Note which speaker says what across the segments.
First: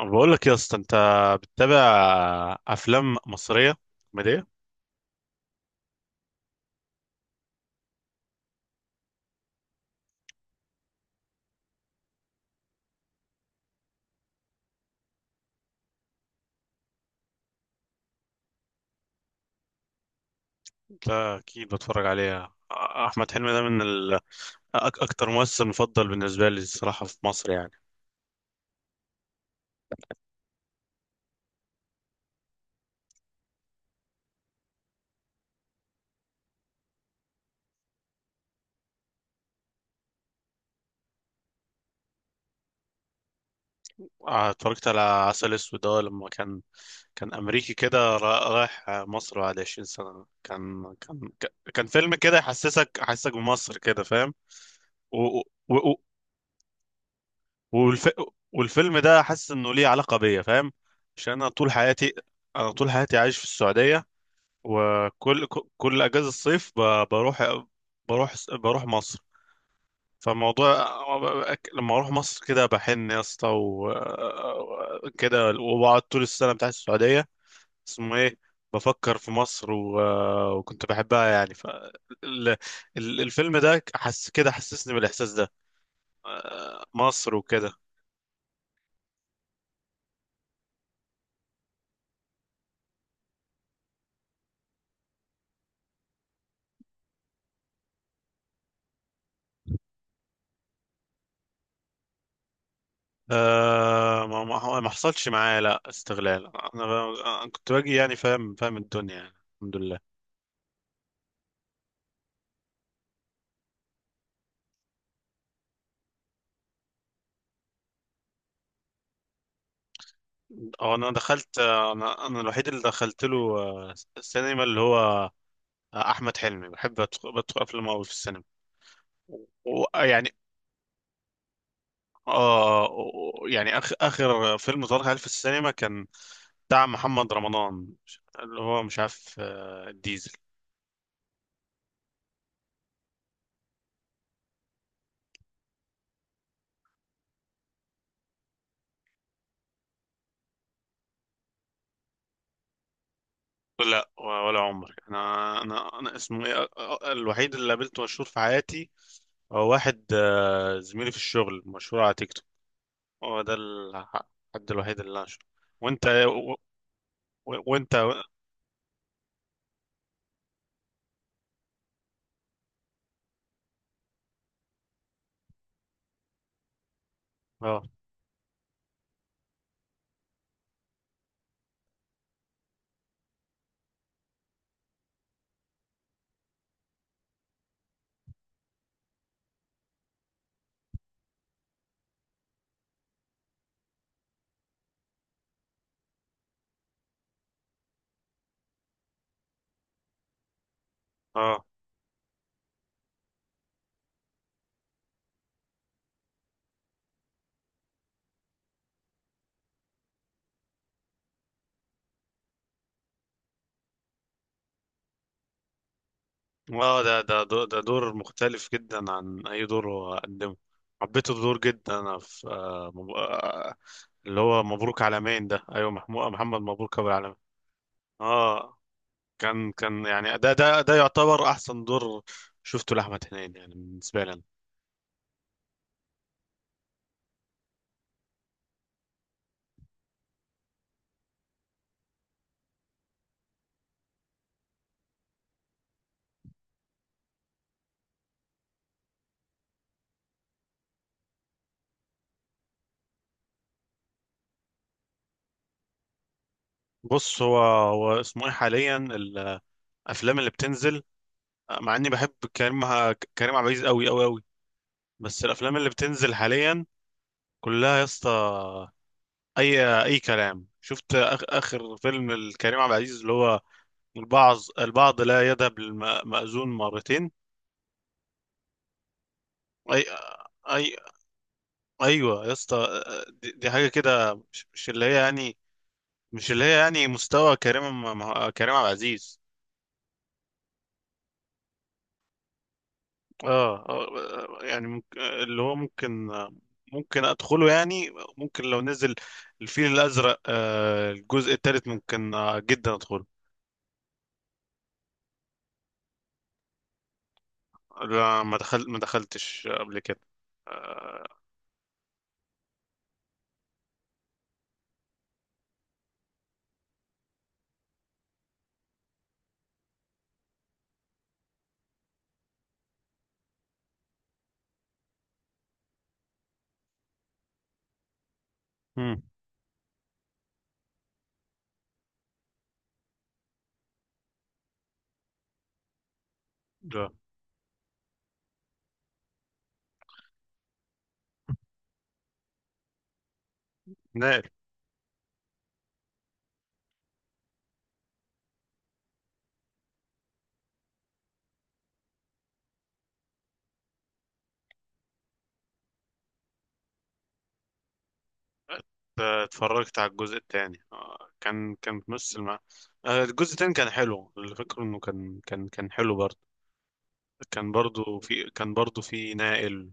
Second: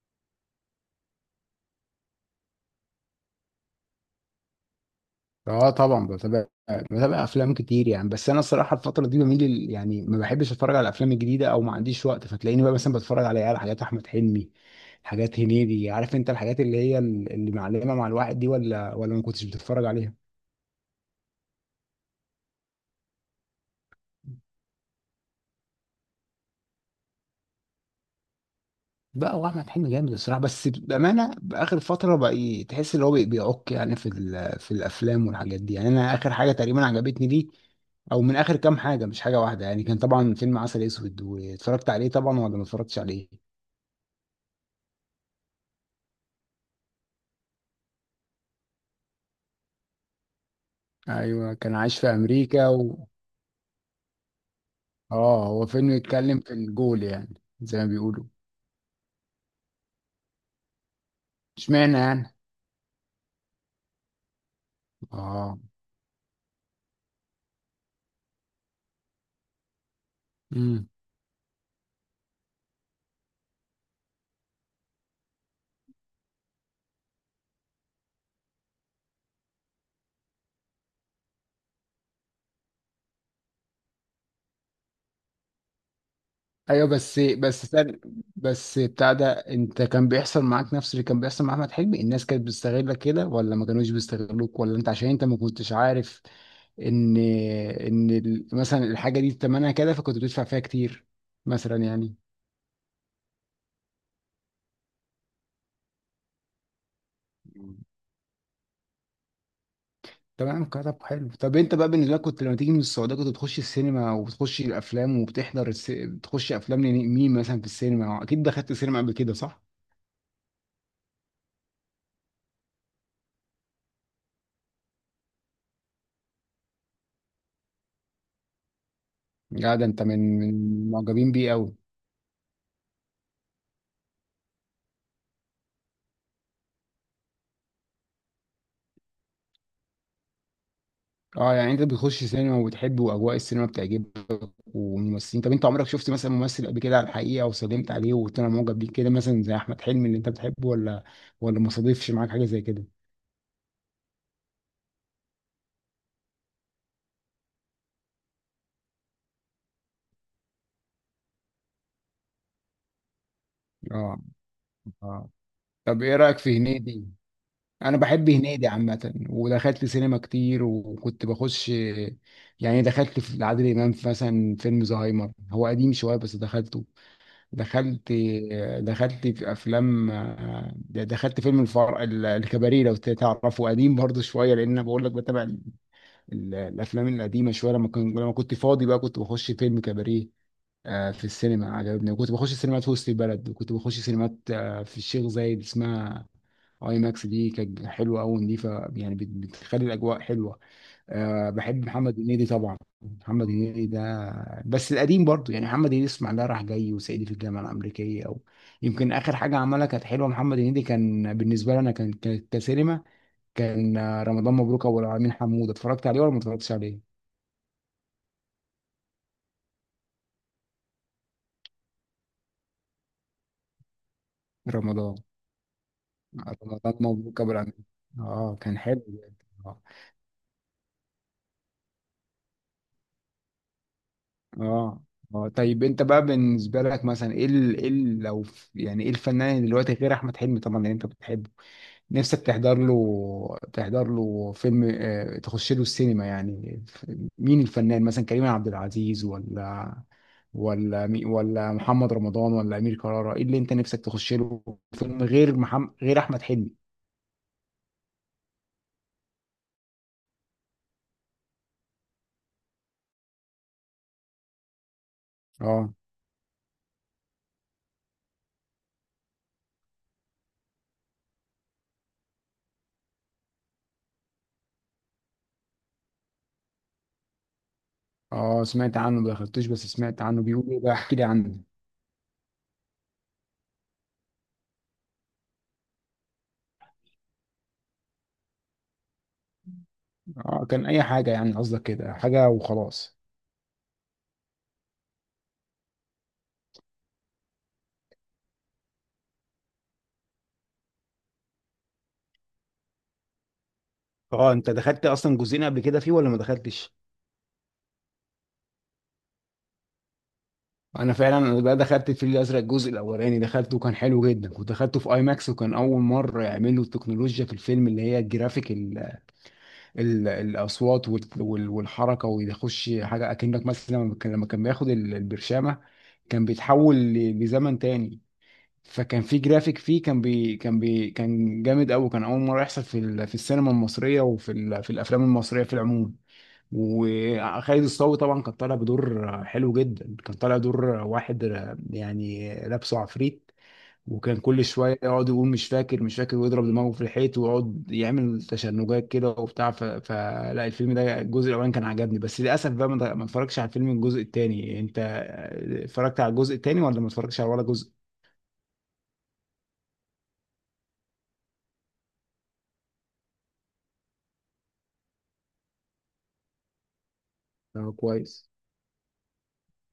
Speaker 1: أنا بقول لك يا اسطى، انت بتتابع افلام مصريه كوميديه؟
Speaker 2: اه، طبعا بتابع افلام كتير يعني. بس انا الصراحه الفتره دي بميل يعني ما بحبش اتفرج على الافلام الجديده، او ما عنديش وقت، فتلاقيني بقى مثلا بتفرج على حاجات احمد حلمي، حاجات هنيدي. عارف انت الحاجات اللي هي اللي معلمه مع الواحد دي، ولا ما كنتش بتتفرج عليها؟
Speaker 1: لا، اكيد بتفرج عليها. احمد حلمي ده أك- اكتر ممثل مفضل بالنسبه لي الصراحه في مصر يعني.
Speaker 2: بقى هو احمد حلمي جامد الصراحه، بس بامانه باخر فتره بقى تحس ان هو بيعك يعني في في الافلام والحاجات دي. يعني انا اخر حاجه تقريبا عجبتني دي، او من اخر كام حاجه، مش حاجه واحده يعني، كان طبعا فيلم عسل اسود. واتفرجت عليه طبعا، ولا ما اتفرجتش عليه؟
Speaker 1: اتفرجت على عسل اسود ده لما كان امريكي كده، رايح مصر بعد 20 سنه.
Speaker 2: ايوه، كان
Speaker 1: كان
Speaker 2: عايش في
Speaker 1: فيلم كده
Speaker 2: امريكا و
Speaker 1: يحسسك بمصر كده، فاهم. و... و...
Speaker 2: اه، هو فيلم
Speaker 1: و...
Speaker 2: يتكلم في الجول يعني زي ما
Speaker 1: والف...
Speaker 2: بيقولوا.
Speaker 1: والفيلم ده حاسس انه ليه علاقه بيا، فاهم. عشان
Speaker 2: اشمعنى يعني؟
Speaker 1: انا طول حياتي عايش في السعوديه، وكل
Speaker 2: اه.
Speaker 1: كل اجازه الصيف بروح مصر. فالموضوع
Speaker 2: امم.
Speaker 1: لما اروح مصر كده بحن يا اسطى كده، وبقعد طول السنه بتاعت السعوديه، اسمه ايه، بفكر في مصر، وكنت بحبها يعني. ال... الفيلم ده حس كده، حسسني بالاحساس ده،
Speaker 2: ايوه، بس
Speaker 1: مصر
Speaker 2: بس
Speaker 1: وكده.
Speaker 2: بس بتاع ده، انت كان بيحصل معاك نفس اللي كان بيحصل مع احمد حلمي؟ الناس كانت بتستغلك كده، ولا ما كانوش بيستغلوك؟ ولا انت عشان انت ما كنتش عارف ان مثلا الحاجه دي تمنها كده، فكنت بتدفع فيها كتير، مثلا يعني.
Speaker 1: أه، ما حصلش معايا لا استغلال، انا. أنا كنت باجي يعني، فاهم، فاهم الدنيا يعني، الحمد لله.
Speaker 2: تمام. كتب حلو. طب انت بقى بالنسبه لك، كنت لما تيجي من السعوديه كنت بتخش السينما، وبتخش الافلام، وبتحضر بتخش افلام لمين مثلا في السينما؟ اكيد دخلت السينما قبل كده صح؟
Speaker 1: اه، انا الوحيد اللي دخلت له، السينما اللي هو، احمد حلمي بحب بدخل افلامه قوي في السينما.
Speaker 2: لا، ده انت
Speaker 1: ويعني،
Speaker 2: من معجبين بيه قوي.
Speaker 1: يعني اخر فيلم ظهر هل في السينما كان بتاع محمد رمضان، اللي هو مش عارف، الديزل.
Speaker 2: اه، يعني انت بتخش سينما، وبتحب واجواء السينما بتعجبك، والممثلين. طب انت عمرك شفت مثلا ممثل قبل كده على الحقيقه، وسلمت عليه وقلت انا معجب بيه، كده مثلا زي احمد حلمي اللي انت بتحبه، ولا ما صادفش معاك حاجه زي كده؟
Speaker 1: لا، ولا عمر. انا اسمه ايه، الوحيد اللي قابلته مشهور في حياتي هو واحد، زميلي في الشغل، مشهور على تيك توك. هو ده
Speaker 2: اه،
Speaker 1: الحد الوحيد اللي انا
Speaker 2: اه.
Speaker 1: شفته.
Speaker 2: طب
Speaker 1: وانت؟
Speaker 2: ايه رايك في هنيدي؟
Speaker 1: وانت،
Speaker 2: انا
Speaker 1: اه.
Speaker 2: بحب هنيدي عامه، ودخلت سينما كتير، وكنت بخش، يعني دخلت في عادل امام في مثلا فيلم زهايمر، هو قديم شويه بس دخلته.
Speaker 1: اه،
Speaker 2: دخلت دخلت في افلام. دخلت فيلم الفار، الكباريه لو تعرفه، قديم برضه شويه، لان انا بقول لك بتابع الافلام القديمه شويه. لما كنت فاضي بقى، كنت بخش فيلم كباريه في السينما عجبني، وكنت بخش سينمات في وسط البلد، وكنت بخش سينمات في الشيخ زايد، اسمها اي ماكس، دي كانت حلوه قوي ونضيفه يعني، بتخلي الاجواء حلوه. بحب محمد هنيدي طبعا. محمد هنيدي ده بس القديم برضه، يعني محمد هنيدي اسمع، ده راح جاي وصعيدي في الجامعه الامريكيه، او يمكن اخر حاجه عملها كانت حلوه. محمد هنيدي كان بالنسبه لي انا، كسينما، كان رمضان مبروك ابو العالمين، حموده. اتفرجت عليه، ولا ما اتفرجتش
Speaker 1: اه،
Speaker 2: عليه؟
Speaker 1: ده دور مختلف جدا عن اي دور هو قدمه. حبيت الدور جدا، انا، في آه مب... آه اللي هو مبروك
Speaker 2: رمضان،
Speaker 1: عالمين ده. ايوه، محمد مبروك ابو العالمين.
Speaker 2: مبروك ابو العمل، اه،
Speaker 1: اه،
Speaker 2: كان حلو جدا. اه.
Speaker 1: كان يعني ده يعتبر احسن دور شفته لاحمد هنيدي يعني بالنسبه لي أنا.
Speaker 2: اه. آه. طيب انت بقى بالنسبه لك، مثلا ايه ايه يعني ايه الفنان دلوقتي غير احمد حلمي طبعا اللي انت بتحبه، نفسك تحضر له، فيلم، تخش له السينما؟ يعني مين الفنان؟ مثلا كريم عبد العزيز، ولا ولا محمد رمضان، ولا امير كرارة؟ ايه اللي انت نفسك تخش له فيلم، غير محمد، غير احمد حلمي؟
Speaker 1: بص، هو اسمه ايه، حاليا الافلام اللي بتنزل، مع اني بحب كريم عبد العزيز قوي قوي قوي، بس الافلام اللي
Speaker 2: اه،
Speaker 1: بتنزل حاليا كلها يا اسطى اي كلام. شفت اخر فيلم الكريم عبد العزيز اللي هو البعض لا يذهب للمأذون مرتين؟
Speaker 2: اه، سمعت عنه، ما دخلتوش، بس
Speaker 1: اي
Speaker 2: سمعت عنه بيقولوا
Speaker 1: اي
Speaker 2: بقى. احكي لي عنه.
Speaker 1: ايوه يا اسطى، دي حاجه كده، مش اللي هي يعني، مش اللي هي يعني مستوى كريم عبد العزيز.
Speaker 2: اه، كان اي حاجه، يعني قصدك كده حاجه وخلاص.
Speaker 1: اه، يعني ممكن، اللي هو ممكن، ادخله يعني. ممكن لو نزل الفيل الازرق، الجزء الثالث، ممكن جدا ادخله.
Speaker 2: اه، انت دخلت اصلا جزئين قبل كده فيه، ولا ما دخلتش؟
Speaker 1: لا، ما دخلتش قبل كده.
Speaker 2: انا فعلا بقى دخلت الفيل الازرق الجزء الاولاني، دخلته وكان حلو جدا، ودخلته في اي ماكس، وكان اول مره يعملوا التكنولوجيا في الفيلم، اللي هي الجرافيك، ال ال الاصوات والحركه، ويخش حاجه اكنك مثلا، لما كان بياخد البرشامه، كان بيتحول لزمن تاني.
Speaker 1: آه،
Speaker 2: فكان في جرافيك فيه، كان جامد قوي. كان اول مره يحصل في في السينما المصريه، وفي في الافلام المصريه في العموم.
Speaker 1: لا
Speaker 2: وخالد الصاوي طبعا كان طالع بدور حلو جدا، كان طالع دور واحد يعني، لابسه عفريت، وكان
Speaker 1: نقل
Speaker 2: كل شويه يقعد يقول: مش فاكر، مش فاكر، ويضرب دماغه في الحيط، ويقعد يعمل تشنجات كده وبتاع. فلا الفيلم ده الجزء الاولاني كان عجبني، بس للاسف بقى ما اتفرجتش على الفيلم الجزء التاني. انت اتفرجت على الجزء التاني، ولا ما اتفرجتش على ولا جزء؟
Speaker 1: آه، اتفرجت على الجزء الثاني. كان بنفس الم... آه، الجزء الثاني كان حلو. اللي فاكره انه كان حلو برضه،
Speaker 2: اه، كويس.
Speaker 1: كان برضه في نائل،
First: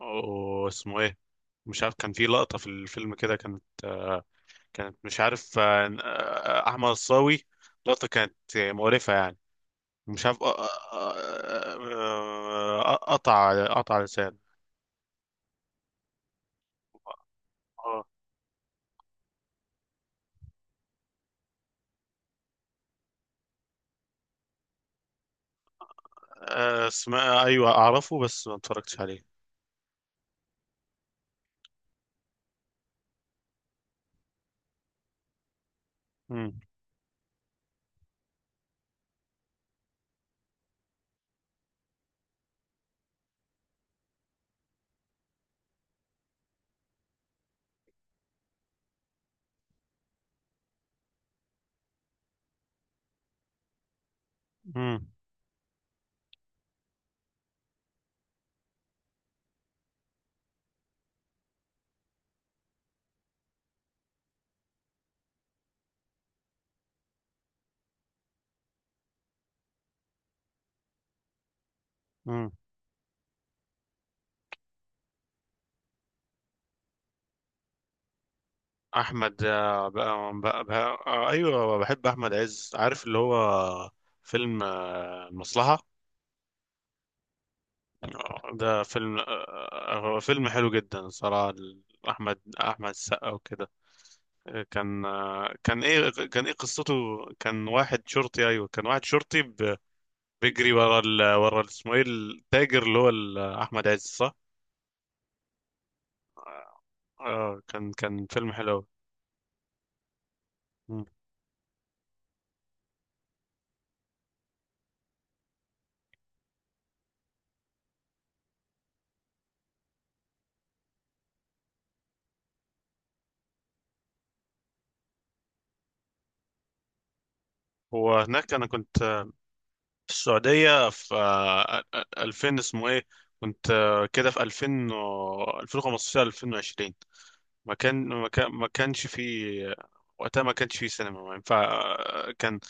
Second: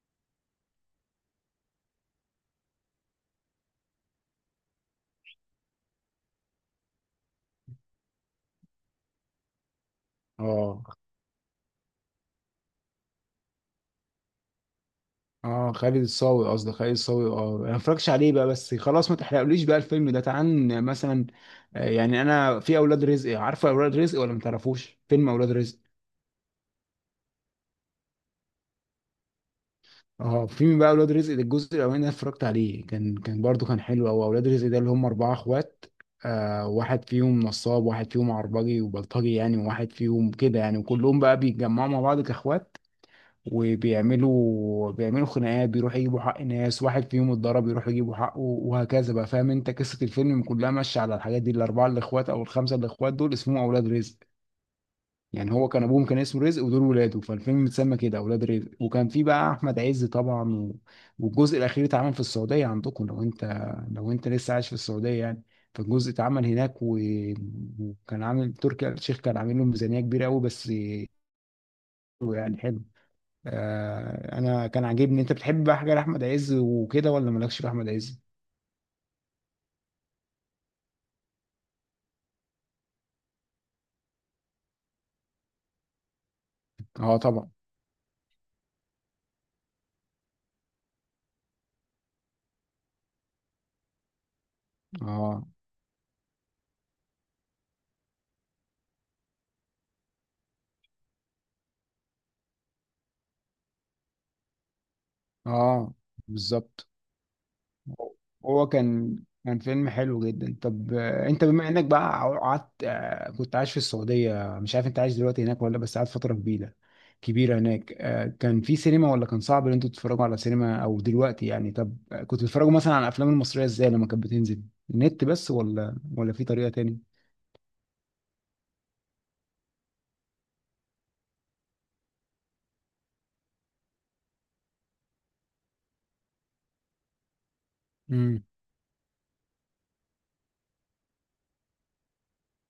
Speaker 1: واسمه ايه، مش عارف. كان في لقطة في الفيلم كده، كانت، كانت مش عارف، احمد الصاوي، لقطة كانت مقرفة يعني. مش عارف،
Speaker 2: اه،
Speaker 1: قطع، لسان.
Speaker 2: اه، خالد الصاوي، قصدي خالد الصاوي، اه انا ما
Speaker 1: اه،
Speaker 2: اتفرجتش عليه بقى، بس خلاص ما تحرقليش بقى الفيلم ده. تعال مثلا، يعني انا في اولاد رزق. عارفه اولاد رزق، ولا ما تعرفوش فيلم اولاد رزق؟
Speaker 1: اسمها ايوه، اعرفه بس ما اتفرجتش عليه.
Speaker 2: اه، فيلم بقى اولاد رزق ده، الجزء الاولاني ده اتفرجت عليه، كان برضو كان حلو. او اولاد رزق ده اللي هم اربعه اخوات،
Speaker 1: مم.
Speaker 2: واحد فيهم نصاب، واحد فيهم عربجي وبلطجي يعني، وواحد فيهم كده يعني، وكلهم بقى بيتجمعوا مع بعض كاخوات، وبيعملوا خناقات، بيروحوا يجيبوا حق ناس، واحد فيهم اتضرب يروحوا يجيبوا حقه، وهكذا بقى. فاهم انت قصة الفيلم كلها ماشية على الحاجات دي. الأربعة الإخوات أو الخمسة الإخوات دول اسمهم أولاد رزق.
Speaker 1: مم.
Speaker 2: يعني هو كان أبوهم كان اسمه رزق، ودول ولاده، فالفيلم اتسمى كده أولاد رزق. وكان في بقى أحمد عز طبعا و والجزء الأخير اتعمل في السعودية عندكم، لو أنت لسه عايش في السعودية يعني. فالجزء اتعمل هناك و وكان عامل تركي آل الشيخ كان عامل له ميزانية كبيرة قوي، بس حلو
Speaker 1: مم.
Speaker 2: يعني، حلو. انا كان عاجبني. انت بتحب بقى حاجه لاحمد عز وكده، ولا مالكش في احمد عز؟
Speaker 1: احمد، بقى، ايوه، بحب احمد عز. عارف اللي هو فيلم، المصلحه؟
Speaker 2: اه طبعا.
Speaker 1: ده فيلم، هو فيلم حلو جدا صراحه. احمد السقا وكده. كان،
Speaker 2: اه،
Speaker 1: كان ايه، قصته؟ كان واحد شرطي، ايوه، كان واحد شرطي بيجري ورا ورا اسمه ايه، التاجر، اللي هو احمد عز، صح؟
Speaker 2: اه. بالظبط.
Speaker 1: كان فيلم
Speaker 2: هو
Speaker 1: حلو أوي.
Speaker 2: كان، فيلم حلو جدا. طب
Speaker 1: مم.
Speaker 2: انت بما انك بقى قعدت، كنت عايش في السعوديه، مش عارف انت عايش دلوقتي هناك، ولا بس قعدت فتره كبيره كبيره هناك. كان في سينما، ولا كان صعب ان انتوا تتفرجوا على سينما او دلوقتي يعني؟ طب كنتوا بتتفرجوا مثلا على الافلام المصريه ازاي لما كانت بتنزل؟ النت بس، ولا في طريقه تاني؟
Speaker 1: وهناك انا كنت في السعودية في 2000، اسمه ايه. كنت كده في 2000 2015 2020.
Speaker 2: امم.
Speaker 1: ما كانش في وقتها، ما كانش في سينما، ما ينفع. آه، كان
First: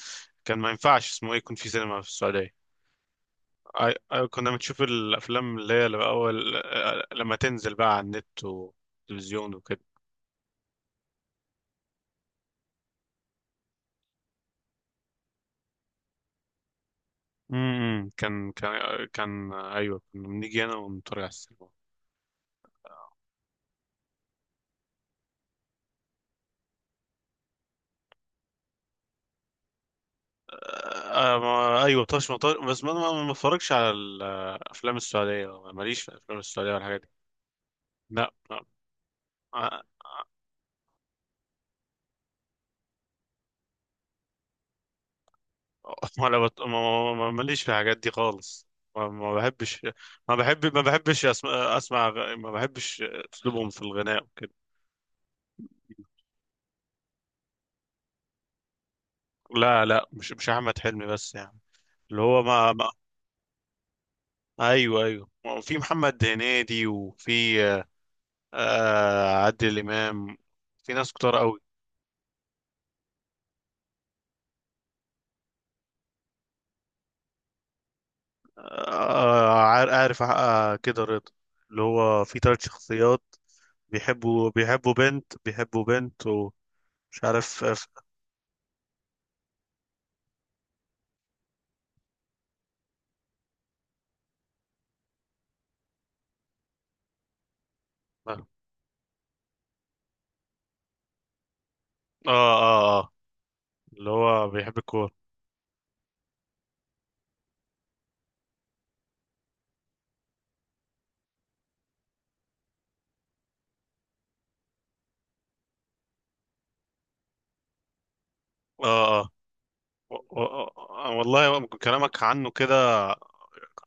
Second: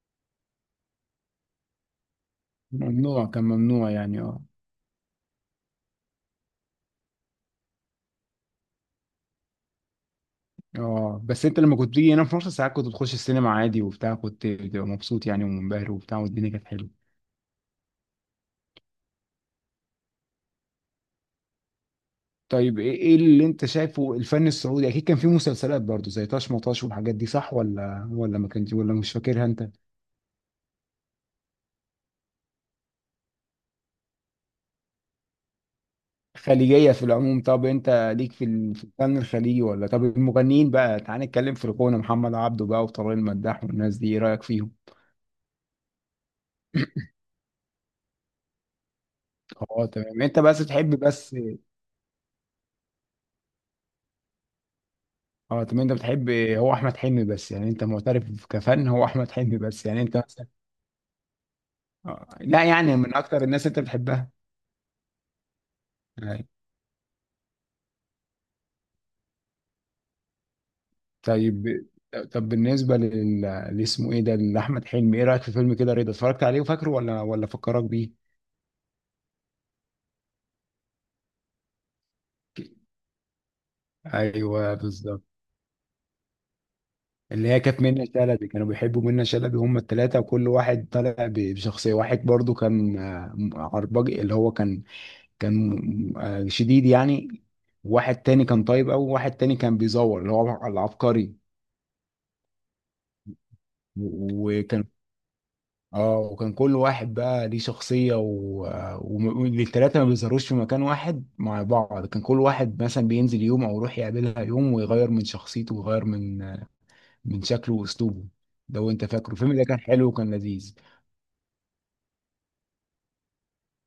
Speaker 1: كان ما ينفعش اسمه ايه يكون في سينما في السعودية.
Speaker 2: ممنوع، كان ممنوع يعني، اه.
Speaker 1: كنا بنشوف الافلام اللي هي الاول، لما تنزل بقى على النت والتلفزيون وكده.
Speaker 2: اه، بس انت لما كنت بتيجي هنا في مصر ساعات كنت بتخش السينما عادي وبتاع، كنت بتبقى مبسوط يعني ومنبهر وبتاع، والدنيا كانت حلوه.
Speaker 1: كان، كان، ايوه، كنا بنيجي هنا ونتفرج على السينما.
Speaker 2: طيب، ايه اللي انت شايفه الفن السعودي؟ اكيد كان فيه مسلسلات برضو زي طاش مطاش والحاجات دي، صح؟ ولا ما كانش؟ ولا مش فاكرها انت؟
Speaker 1: آه، ما، ايوه، طرش مطار. بس ما بتفرجش على الافلام السعوديه، ماليش في الافلام السعوديه
Speaker 2: خليجيه
Speaker 1: والحاجات
Speaker 2: في
Speaker 1: دي.
Speaker 2: العموم. طب انت ليك
Speaker 1: لا،
Speaker 2: في
Speaker 1: لا.
Speaker 2: في الفن الخليجي،
Speaker 1: آه،
Speaker 2: ولا؟ طب المغنيين بقى، تعال نتكلم في الغنى: محمد عبده بقى، وطارق المداح، والناس دي، ايه رايك فيهم؟
Speaker 1: ما ماليش في الحاجات دي خالص. ما بحبش.
Speaker 2: اه تمام. انت بس
Speaker 1: ما
Speaker 2: بتحب
Speaker 1: بحبش
Speaker 2: بس.
Speaker 1: اسمع، ما بحبش اسلوبهم في الغناء وكده.
Speaker 2: اه تمام، انت بتحب هو احمد حلمي بس يعني، انت معترف كفن هو احمد حلمي
Speaker 1: لا،
Speaker 2: بس يعني
Speaker 1: لا،
Speaker 2: انت؟
Speaker 1: مش احمد حلمي بس يعني. اللي
Speaker 2: آه.
Speaker 1: هو
Speaker 2: لا
Speaker 1: ما, ما...
Speaker 2: يعني من اكتر الناس انت بتحبها.
Speaker 1: ايوه، ايوه. في محمد
Speaker 2: أيوة.
Speaker 1: هنيدي، وفي عادل امام، في ناس كتار قوي.
Speaker 2: طيب. بالنسبه اللي اسمه ايه ده، لاحمد حلمي، ايه رايك في فيلم كده رضا؟ اتفرجت عليه وفاكره، ولا فكرك بيه؟
Speaker 1: عارف كده رضا، اللي هو في ثلاث شخصيات،
Speaker 2: ايوه،
Speaker 1: بيحبوا
Speaker 2: بالظبط.
Speaker 1: بنت، ومش
Speaker 2: اللي هي
Speaker 1: عارف. اه.
Speaker 2: كانت منة شلبي، كانوا بيحبوا منة شلبي هم الثلاثه، وكل واحد طالع بشخصيه. واحد برضو كان عرباج اللي هو كان، كان شديد يعني. واحد تاني كان طيب قوي، وواحد تاني كان بيزور، اللي هو العبقري.
Speaker 1: اه. اه آه، اللي هو بيحب
Speaker 2: وكان،
Speaker 1: الكورة.
Speaker 2: اه وكان كل واحد بقى ليه شخصية. و- والتلاتة ما بيظهروش في مكان واحد مع بعض، كان كل واحد مثلا بينزل يوم، او يروح يقابلها يوم، ويغير من شخصيته، ويغير من شكله واسلوبه، لو انت
Speaker 1: اه، اه،
Speaker 2: فاكره الفيلم ده، كان حلو
Speaker 1: و-
Speaker 2: وكان
Speaker 1: و-
Speaker 2: لذيذ.
Speaker 1: والله كلامك عنه كده،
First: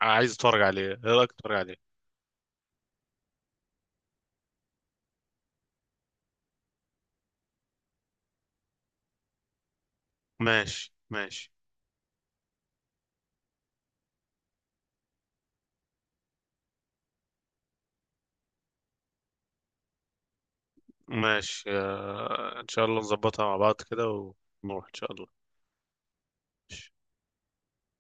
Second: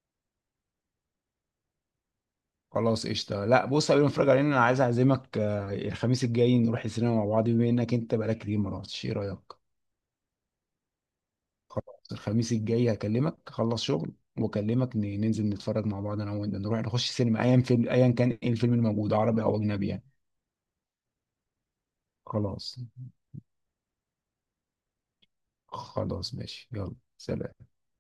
Speaker 1: عايز اتفرج عليه. ايه رأيك، اتفرج عليه؟
Speaker 2: خلاص، قشطة. لا، بص، قبل ما نتفرج عليه انا عايز اعزمك، الخميس الجاي نروح السينما مع بعض، بما انك انت بقالك كتير ما رحتش، ايه رأيك؟
Speaker 1: ماشي، ماشي.
Speaker 2: خلاص، الخميس الجاي هكلمك، اخلص شغل واكلمك، ننزل نتفرج مع بعض، انا وانت، نروح نخش سينما ايا فيلم، ايا كان ايه الفيلم الموجود، عربي او اجنبي يعني.
Speaker 1: ماشي، ان
Speaker 2: خلاص.
Speaker 1: شاء الله نظبطها مع بعض كده، ونروح ان شاء الله.
Speaker 2: خلاص ماشي،
Speaker 1: ماشي.
Speaker 2: يلا سلام.